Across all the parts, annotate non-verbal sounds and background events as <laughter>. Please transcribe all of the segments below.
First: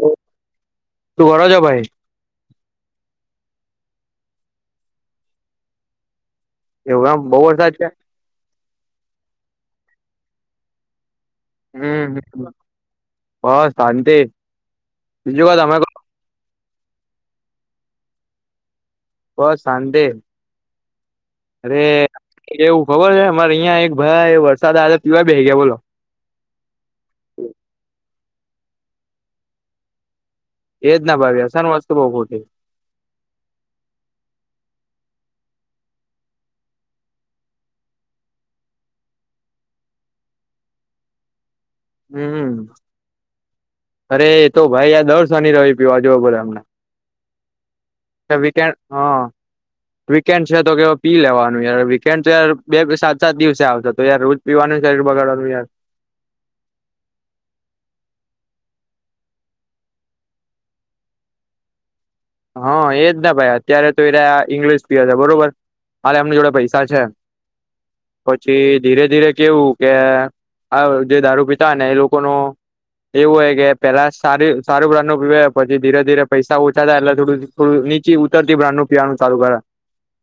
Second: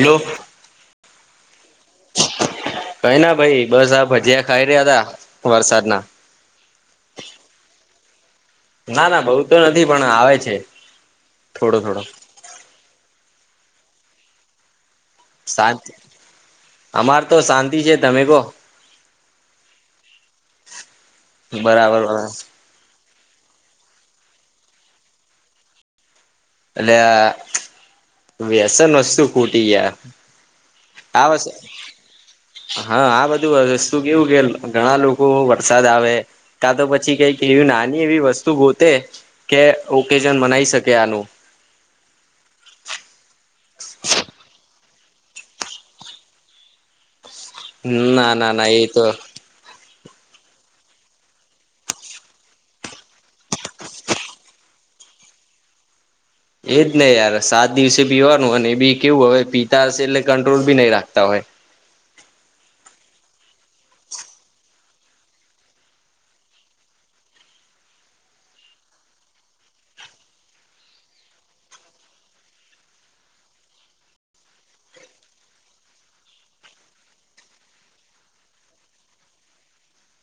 શું કરો છો ભાઈ કઈના ભાઈ બસ આ ભજીયા ખાઈ રહ્યા તા વરસાદના. એવું એમ બહુ વરસાદ જ છે. ના ના બઉુ તો નથી, પણ આવે છે. થોડો થોડો હમ્મ. બસ શાંતિ? બીજું ક તમે કો? શાંતિ. અમાર તો શાંતિ છે. તમે કોહ? બહુ શાંતિ. અરે! બરાબર બરાબર એવું ખબર છે. અમારે અહિયાં એક ભાઈ વરસાદ આવે પીવા બેહી ગયા બોલો? એટલે આ વ્યસન વસ્તુ ખૂટી ગયા. એજ ના આ ભાવી. વસ વ્યસન વાસ્તુ બઉુ ખોટી? હા આ બધું વસ્તુ કેવું કે ઘણા લોકો વરસાદ આવે કા તો પછી કંઈક એવી નાની એવી વસ્તુ ગોતે કે ઓકેઝન મનાઈ શકે આનું હમ્મ અરે એ તો ભાઈ આ દર શનિ રવિ પીવા જઉં પડે ઍમને. ના ઍ ના ના વિકેન્ડ એ હ. તો વીકેન્ડ છે તો કે હવૅ પી લેવાનું યાર વીકેન્ડ તો યાર બે સાત સાત દિવસે આવશે તો યાર રૉજ પીવાનુ શરીર બગાડવાનું યાર. એજ ને યાર સાત દિવસે પીવાનું અને એ બી કેવું હવે પીતા હશે એટલે કંટ્રોલ બી નહીં રાખતા હોય. હ એજ ને ભાઈ અત્યારે તો એ રયા ઇંગ્લિશ પીવે છે બરોબર. હાલ એમની જોડે પૈસા છે પછી ધીરે ધીરે કેવું કે આવ જે દારૂ પિતા ને એ લોકોનો એવું હોય કે પેલા સારી સારું બ્રાન્ડનું પીવે પછી ધીરે ધીરે પૈસા ઓછા થાય એટલે થોડું થોડું નીચી ઉતર થી બ્રાન્ડ નું પીવાનું ચાલુ કરે.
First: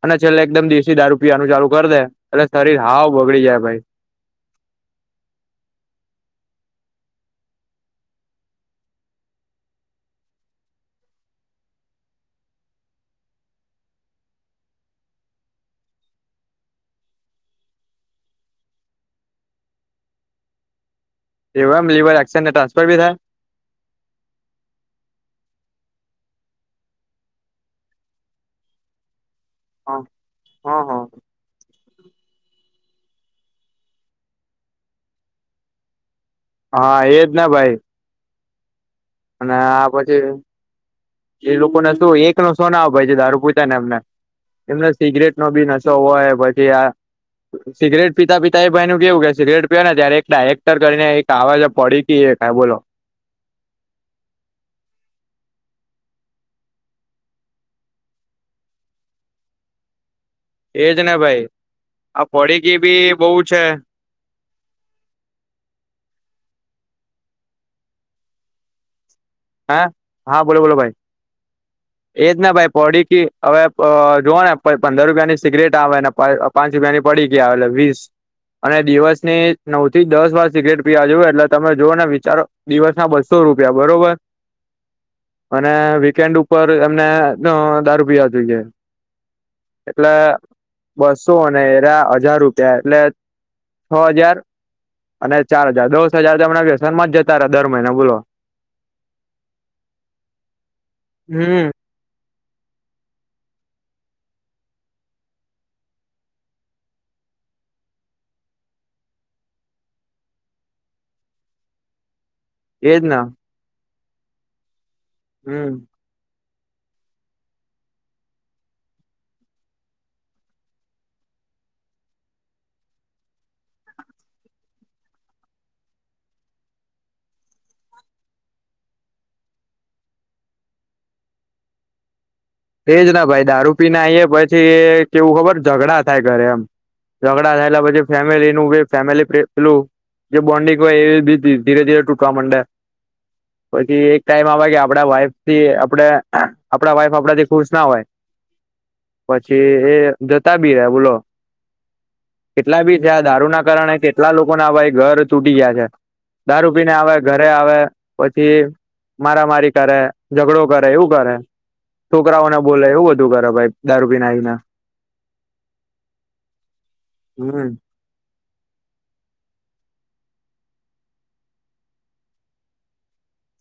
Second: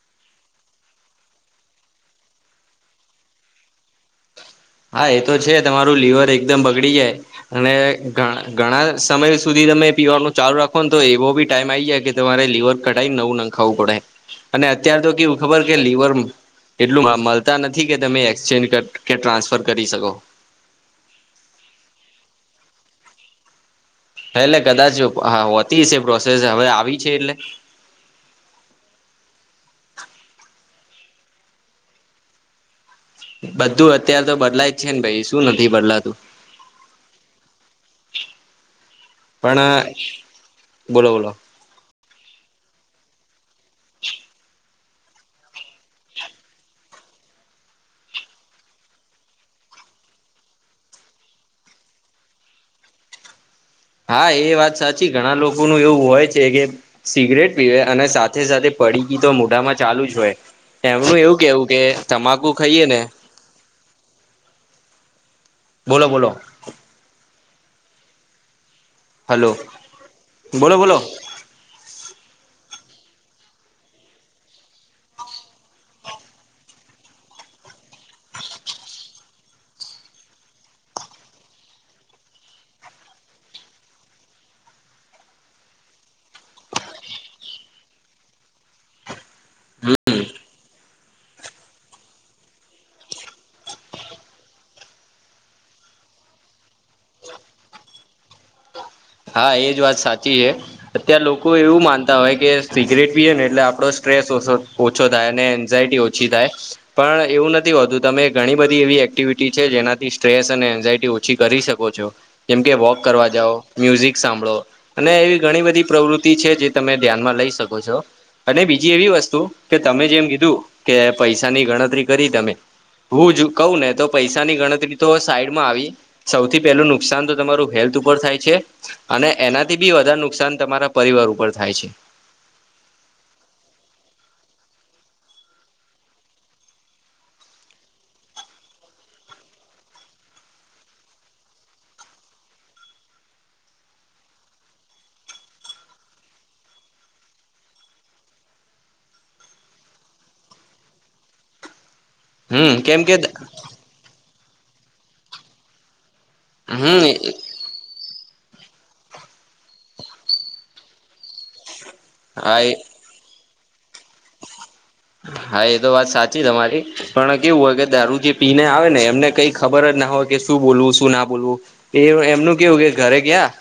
અને છેલ્લે એકદમ દેશી દારૂ પીવાનુ ચાલુ કર દે એટલે શરીર હાવ બગડી જાય ભાઈ. હા એ તો છે તમારું લીવર એકદમ બગડી જાય. અને ધણ ઘણા સમય સુધી તમે પીવા નુ ચાલુ રાખો ને તો એવો બી ટાઈમ આવી જાય કે તમારે લીવર કઠાઈને નવું નખાવું પડે અને અત્યારે તો કેવુ ખબર કે લીવર એટલું મ મળતા નથી કે તમે એક્સચેન્જ કર કે ટ્રાન્સફર કરી શકો. એવુ એમ લિવર એક્ષેન્જ ને ટ્રાન્ફર બી થાય? હા એટલે કદાચ હા હોતી હશે પ્રોસેસ હવે આવી છે એટલે હા હ હ. બધું અત્યારે તો બદલાય જ છે ને ભાઈ શું નથી બદલાતું. હા એજ ને ભાઈ. અને પણ આ પછી બોલો બોલો એ લોકોને શુ એક નો સોના ભાઈ અપાય જે દારૂ પીતા હોય ને એમને એમને સિગરેટ નો બી નશો હોય પછી આ સિગરેટ પીતા પીતા એ ભાઈ નું કેવું કે સિગરેટ પીવેને ત્યારે એક ડાયરેક્ટર કરીને એક આવે છે પડી પીએ તા બોલો. હા એ વાત સાચી ઘણા લોકોનું એવું હોય છે કે સિગરેટ પીવે અને સાથે સાથે પડીકી તો મોઢામાં ચાલુ જ હોય. એજ ને એમનું એવું ભાઈ કેવું કે આ તમાકુ પડીકી ખઈએ ને બી બહુ છે બોલો બોલો. હલો હા હા બોલો બોલો ભાઈ. એજ ને ભાઈ પડીકી હવે પ અહ જોવો ને પંદર રૂપિયા ની સિગરેટ આવે ને પડ અહ પાંચ રૂપિયા ની પડીકી આવે એટલે વીસ અને દિવસની નવ થી દસ વાર સિગરેટ પીવા જોવે એટલે તમે જોવો ને વિચારો દિવસ ના બસ્સો રૂપિયા બરોબર. અને વીકેન્ડ ઉપર એમને ન દારૂ પીવા જોઈએ. એટલે. બસ્સો અને <unintelligible> હજાર રૂપિયા એટલે છ હજાર. અને ચાર હજાર દસ હજાર તો એમને વ્યસન માં જતા રહ્યા દર મહિને બોલો. હા એજ વાત હે અત્યારે લોકો હમ એવું માન તા હોય કે સિગરેટ પીએ ને એટલે આપડો સ્ટ્રેસ ઓછો થાય અને એન્ઝાયટી ઓછી થાય. પણ એવું નથી હોતું તમે ઘણી બધી એવી એક્ટિવિટી છે જેનાથી સ્ટ્રેસ અને એન્ઝાયટી ઓ છી કરી શકો છો. જેમકે વોક એજ ના કરવા જાવ મ્યુઝિક સાંભળો અને એવી ઘણી બધી હમ પ્રવૃત્તિ છે જે. તમે ધ્યાનમાં લઈ શકો છો. અને બીજી એવી વસ્તુ કે તમે જેમ કીધું કે પૈસાની ગણતરી કરી તમે. હું જ કઉ ને તો પૈસા ની ગણતરી તો સાઈડ માં આવી. સૌથી પેલું નુકસાન તમારૂ હેલ્થ ઉપર થાય છે. અને એનાથી બી વધધારે નુકસાન તમારા પરિવાર ઉપર થાય છે. એજ ના ભાઈ દારૂ પી ને આવીએ નાઈ પછી કેવું ખબર ઝઘડા થાય ઘરે એમ. ઝઘડા થાય પછી ફેમિલી ન ફેમિલી પેલું. જે બોન્ડિંગ હોય એ બી ધીરે ધીરે તૂટવા માંડે. પછી એક ટાઈમ આવે કે આપડા વાઇફ થી આપણે આપણા વાઈફ આપડાથી. ખુશ ના હોય પછી એ જતા બી રહે બોલો. હમ કેટલા બી કેમ છે કે આ દારૂ ના કારણે. કેટલા લોકો ના હ ઘર તૂટી ગયા છે દારૂ પીને હમ આવે ઘરે આવે પછી. મારામારી કરે ઝઘડો કરે એવું કરે છોકરાઓને હા એ બોલે એવું બધું કરે ભાઈ. દારૂ પીને આવીને હા એ તો વાત સાચી તમારી પણ કેવું હમ હોય કે દારૂજે. પીને આવે ને એમને કઈ ખબર જ ના હોય કે શું બોલવું શું ના બોલવું. એ એમનું કેવું કે ઘરે ગયા.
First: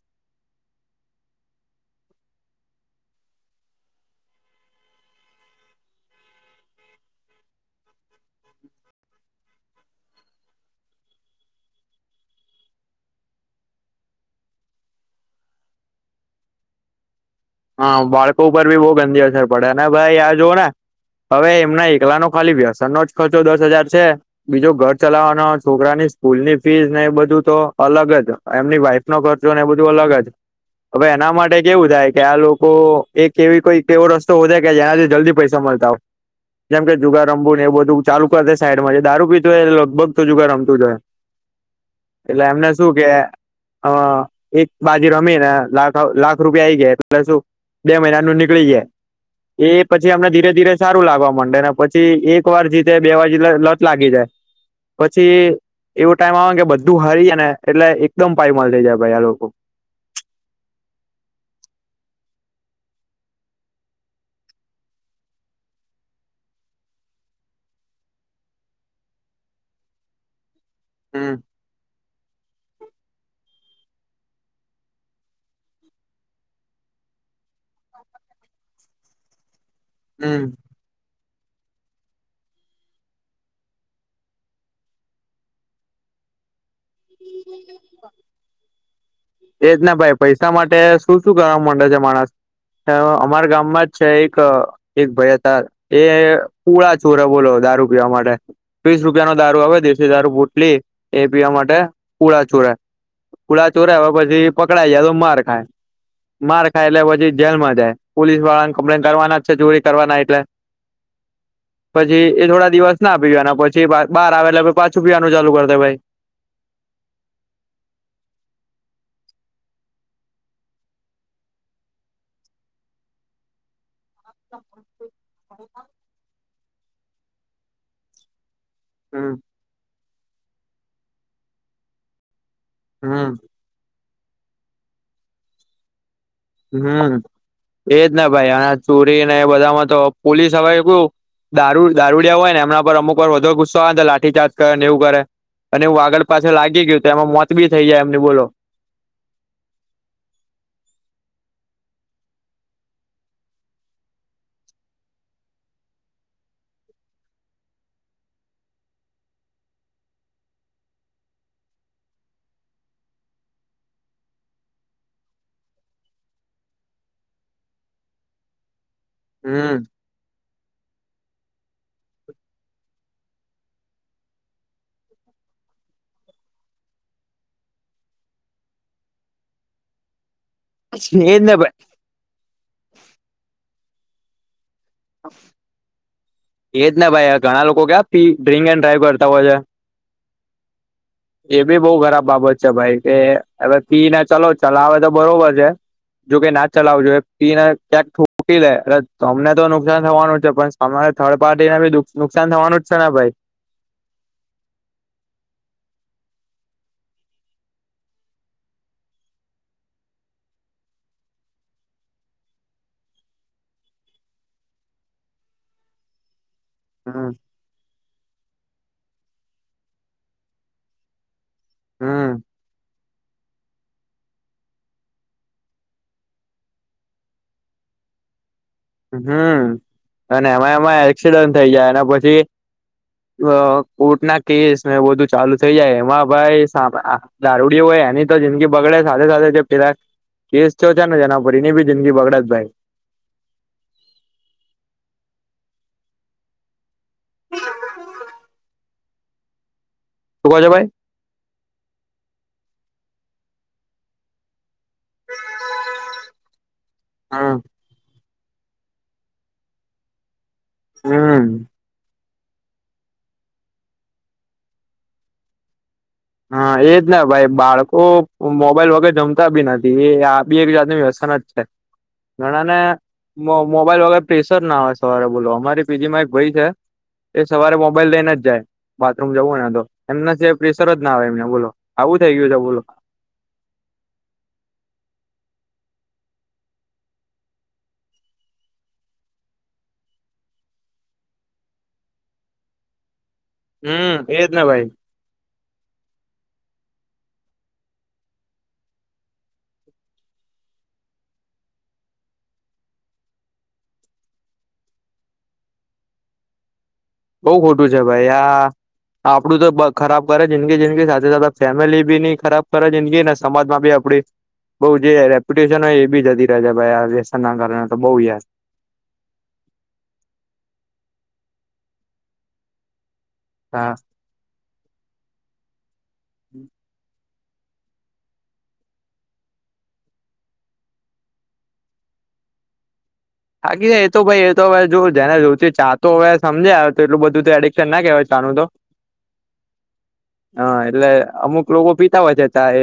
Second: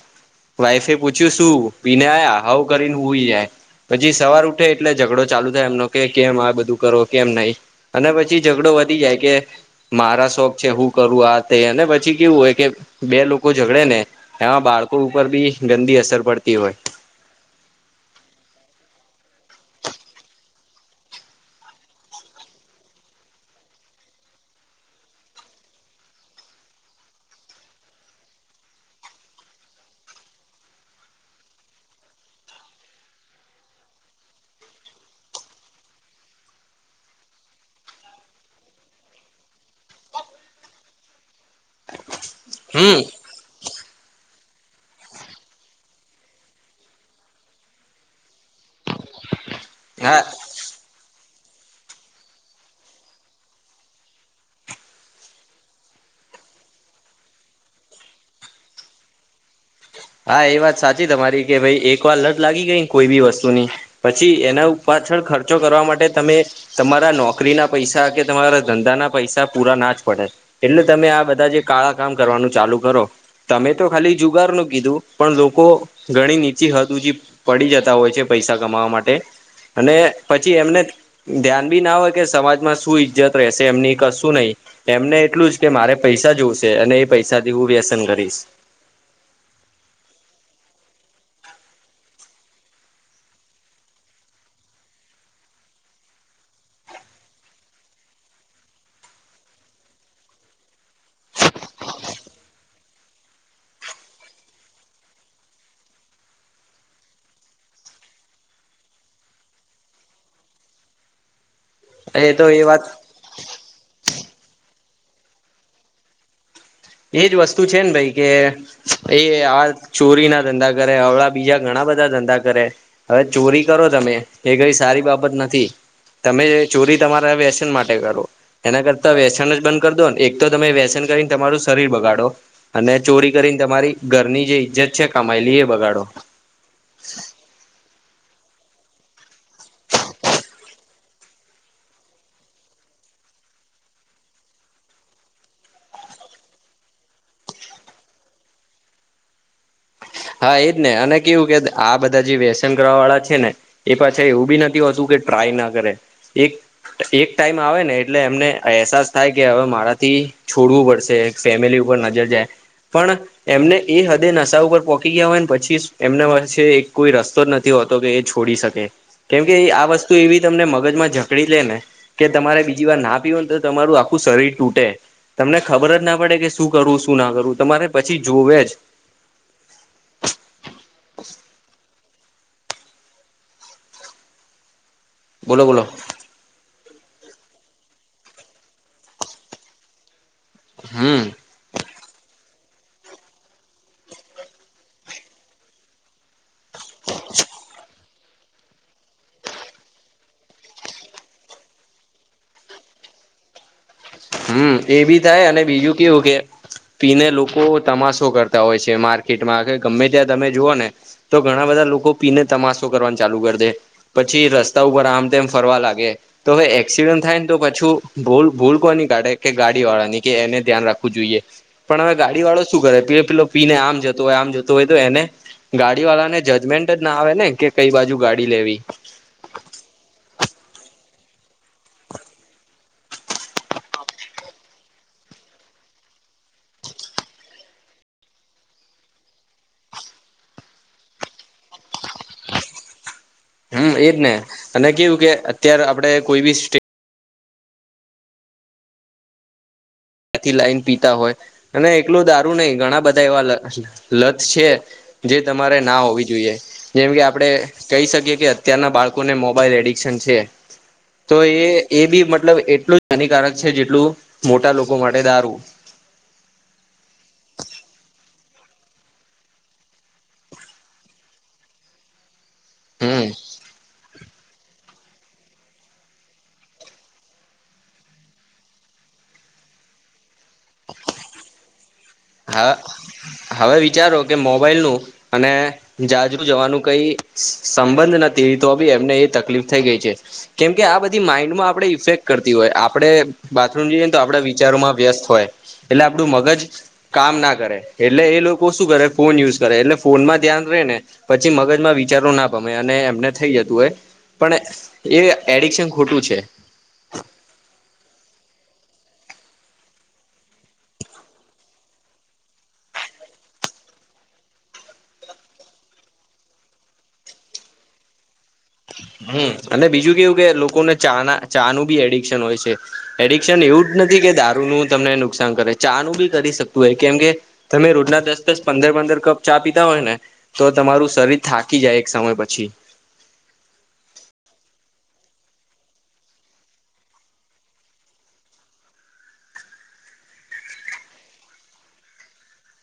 વાઈફે પૂછ્યું શું પીને આ્યા હ કરીને હુંઈ જાય. પછી સવાર ઉઠે એટલે ઝઘડો. ચાલુ થાય એમનો કે કેમ આ બધું કરો કેમ નહી અને પછી ઝઘડો વધી જાય કે, મારા શોખ છે હું કરું ને આ તે અને પછી કેવું હોય કે બે લોકો ઝગડે ને. એમાં બાળકો ઉપર બી ગંદી અસર પડતી હોય. હા બાળકો ઉપર બી બહુ ગંદી અસર પડે ને ભાઈ આ જોઓ ને. હવે એમના એકલા નો ખાલી વ્યસન નો જ ખર્ચો દસ હજાર છે. બીજો ઘર ચલાવવાનો છોકરાની સ્કૂલ ની ફીસ ને એ બધું તો અલગ જ. એમની વાઈફ નો ખર્ચોને એ બધું અલગ જ. હવે એના માટે કેવું થાય. કે આ લોકો એક એવી કોઈક એવો રસ્તો હો જ કે જેના થી જલ્દી પૈસા મળતા હો. જેમ કે જુગાર રમવું ને એવ બધું ચાલુ કરશેે સાઈડમાં દારૂ પીધુંય એ લગભગ તો જુગાર રમતું જ હોય. <inaudible> એટલે એમને શું હમ કે એક બાજીુ રમીને લાખ લાખ રૂપિયા આઈ ગયા. એટલે શું બે મહિના નું નીકળી જાય. એ પછી હા અમને ધીરે ધીરે સારું લાગવા માંડે ને પછી એક વાર જીતે બે વાર જી લત લાગી જાય. પછી એવું ટાઈમ આવે ને કે બધું હરી જાય ને એટલે એકદમ પાયમાલ થઈ જાય ભાઈ આ લોકો. હા એ વાત સાચી તમારી કે ભાઈ એક વાર ન જ લાગી ગઈ કોઈ બી વસ્તુ ની. પછી એના પાછળ ખર્ચો કરવા માટે તમે. તમારા નોકરી ના પૈસા કે તમારા ધંધા ના પૈસા પૂરા ના જ પડે. એટલે તમે આ હમ બધા જે કાળા કામ કરવાનું ચાલુ કરો તમે તો ખાલી જુગાર નું. કીધું પણ લોકો ઘણી નીચી હદ હુંધી પડી જતા હોય છે પૈસા કમાવા માટે અને હમ પછી એમને ધ્યાન બી ના હોય કે સમાજમાં શું ઈજ્જત રહેશે એમની કશું નહી. એમને એટલું જ કે મારે પૈસા જોવશે અને એ પૈસાથી હું વ્યસન કરીશ. એજ ને ભાઈ પૈસા માટે શું શું કરવા માંડે છે માણસ. તેવ અમારા ગામમાં જ છે એક એક ભાઈ હતા, એ પુળા ચોર બોલો દારૂ પીવા માટે. વીસ રૂપિયાનો દારૂ આવે દેશી દારૂ બુટલી એ પીવા માટે પુળા ચોરે, પુળા ચોરા હો પછી પકડાઈ જાય તો માર ખાય. માર ખાય એટલે પછી જેલમાં જાય, પોલીસ વાળાને કમ્પ્લેન કરવાના જ છે ચોરી કરવાના એટલે. <inaudible> પછી એ થોડા દિવસ ના પીવાના પછી બહાર બાર આવે એટલે પહ્ પાછું પીવાનું ચાલુ કરતા દે ભાઈ. એજ વસ્તુ છે ને ભાઈ કે એ આ ચોરીના ધંધા કરે, હવળા બીજા ઘણા બધા ધંધા કરે હવે ચોરી કરો તમે એ કઈ સારી બાબત નથી તમે જે ચોરી તમારા વ્યસન માટે કરો એના કરતા હમ વ્યસન જ બંધ કર દો ને, એક તો તમે વ્યસન કરીને તમારું શરીર બગાડો, અને ચોરી હમ કરીને તમારી ઘરની જે ઈજ્જત છે કમાયલી એ બગાડો હમ, એજ ને ભાઈ આ ચોરી ને એ બધામાં તો પોલીસ હવે કેવું દારૂ દારૂડીયા હોય ને એમના પર અમુક વાર વધો ગુસ્સો આવે ને લાઠી ચાર્જે કરે ને એવું કરે. અને હું આગળ પાછળ લાગી ગયું તો એમાં મોત બી થઈ જાય એમને બોલો! હા, એજને અને કેવું કે આ બધા જે વ્યસન કરવા વાળા છે ને એ પાછા એવું બી નથી હોતું કે ટ્રાય ના કરે એક એક ટાઈમ આવે ને એટલે એમને અહેસાસ થાય કે હવે મારાથી છોડવું પડશે. ફેમિલી ઉપર નજર જાય પણ એમને એ હદે નશા ઉપર પોચી ગયા હોય ને પછી સુ એમના પાસે એક કોઈ રસ્તો જ નથી હોતો કે એ છોડી શકે. કેમ કે હમ આ વસ્તુ એવી તમને મગજમાં જકડી લે ને કે તમારે બીજી વાર ના પીવું ને તો તમારું આખું શરીર તૂટે તમને ખબર જ ના પડે કે શું કરવું, શું ના કરવું તમારે પછી જોવે જ એજ ને ભાઈ. બોલો, બોલો. એજ ને ભાઈ આ ઘણા લોકો ક્યા પી ડ્રિંક એન્ડ ડ્રાઈવ કરતા હોય છે હમ. એ બી બઉ ખરાબ બાબત છે ભાઈ કે હવે પી ને ચલો ચલાવે તો બરોબર છે જોકે નાજ ચલાવુ જોયે પી ને ક્યાક થોક મૂકી લે અરે તમને તો નુકસાન થવાનું જ છે પણ સામે વારી થર્ડ પાર્ટીને ભી નુક-નુકસાન થવાનું જ છે ને ભાઈ. હમ, એ બી થાય અને બીજું કેવું કે પીને લોકો તમાસો કરતા હોય છે માર્કેટમાં કે ગમે ત્યાં તમે જુઓ ને તો ઘણા બધા લોકો પીને તમાસો કરવાનું ચાલુ કર દે પછી રસ્તા ઉપર આમ તેમ ફરવા લાગે, તો હવે એ ક્સિડન્ટ હમ થાય ને તો પાછું ભૂલ ભૂલ કોની કે ગાડી વાળા ની કે એને ધ્યાન રાખવું જોઈએ પણ હવે હમ ગાડી વાળો શું કરે પીલો પિલો પીને આમ જતો ઓય, આમ જતો ઓય તો એને ગાડી વાળા ને જજમેન્ટ જ ના આવે ને કે કઈ બાજુ ગાડી લેવી હમ, અને એમાં એમાં એક્સિડન્ટ થઇ જાય અને પછી અ કોર્ટના કેસ ને એવું બધું ચાલુ થઈ જાય એમાં ભાઈ સાભ આ દારૂડીઓ હોય એની તો જિંદગી બગડે સાથે સાથે જે પેલા કેસ તો છે ને જેના પરીને બી જિંદગી બગડેજ ભાઈ. હમ્મ એજ ને અને કેવું કે અત્યારે આપડે કોઈ બી સ્ટ હમ થી કહો છો લાઈન ભાઈ પીતા હોય અને એટલું દારૂ નહિ ઘણા બધા એવા અહ લથ છે જે તમારે ના હોવી જોઈએ જેમ કે આપડે હા કહી શકીએ કે અત્યારના બાળકોને મોબાઈલ એડિક્શન છે તો હમ એ એ બી મતલબ એટલું જ હાનિકારક છે જેટલું મોટા લોકો માટે દારું. હા એજને ભાઈ બાળકો મોબાઈલ વગેર જમતા બી નથી એ આ બી એક જાતની વ્યસન જ છે. ઘણાને હમ મો મોબાઈલ વગર પ્રેેશર ના હોય સવારે બોલો અમારી પી જી માં એક ભઈ છે એ સવારે મોબાઈલ લઈને જ જાય બાથરૂમ જવું હોઈને તો એમના સવારે પ્રેેશર જ ના આવે એમને બોલો. આવું થઈ ગયું છે બોલો હા હવે વિચારો કે મોબાઈલનું અને જાજુ જવાનું કઈ સંબંધ નથી તો બી એમને એ તકલીફ થઈ ગઈ છે. કેમકે આ બધી માઈન્ડમાં આપડે ઇફેક્ટ કરતી હોય આપડે બાથરૂમ જઈએ ને તો હમ આપડા એજ ભાઈ વિચારોમાં વ્યસ્ત હોય એટલે આપડું મગજ કામ ના કરે એટલે એ લોકો શું કરે ફોન યુઝ કરે એટલે ફોનમાં ધ્યાન રે ને પછી મગજમાં વિચારો ના પામે અને એમને થઈ જતું હોય. પણ એ એડિકશન ખોટું છે. બઉ ખોટું છે ભાઈ આ આપડું તો બ ખરાબ કરે જિંદગી જિંદગી સાથે સાથે આ ફેમિલી બી ની ખરાબ ખરા જિંદગી ને સમાજમાં બી આપડી બઉ જે રેપ્યુટેશન હોય એ બી જતી રહે છે ભાઈ આ વ્યસનના કારણે તો બહુ યાર. હમ્મ અને બીજું કેવું કે લોકોને ચા ના ચા નું બી એડિકશન હોય છે. એડિક્શન એવું જ હા નથી કે દારૂ નું તમને નુકસ શાન કરે ચા નું બી કરી શકતું હોય કેમ કે તમે રોજના દસ દસ પંદર પંદર કપ ચા પીતા હોય ને તો તમારું શરીર થાકી જાય એક સમય પછી. બાકી એ તો ભાઈ એ તો હવે જો જેને જોથી ચા તો હવે સમજ આવે તો એટલું બધું એડિક્શન ના કહેવાય ચાનું તો હા એટલે અમુક લોકો પીતા હોય છે ચા એ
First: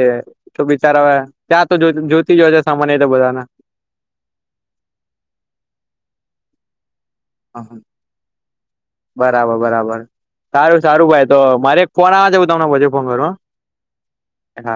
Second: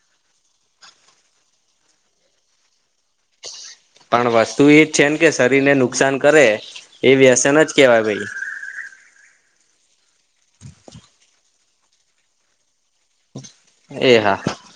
તો બિચારા આવે ચા તો જોતી જશે સામાન એ તો બધાના. પણ વસ્તુ એજ છે કે શરીરને નુકસાન કરે એ વ્યસન જ કેવાય ભઈ. બરાબર બરાબર સારું સારું ભાઈ તો મારે એક ફોન આવે છે હું તમને પછી ફોન ફોન એ હા કરું હ.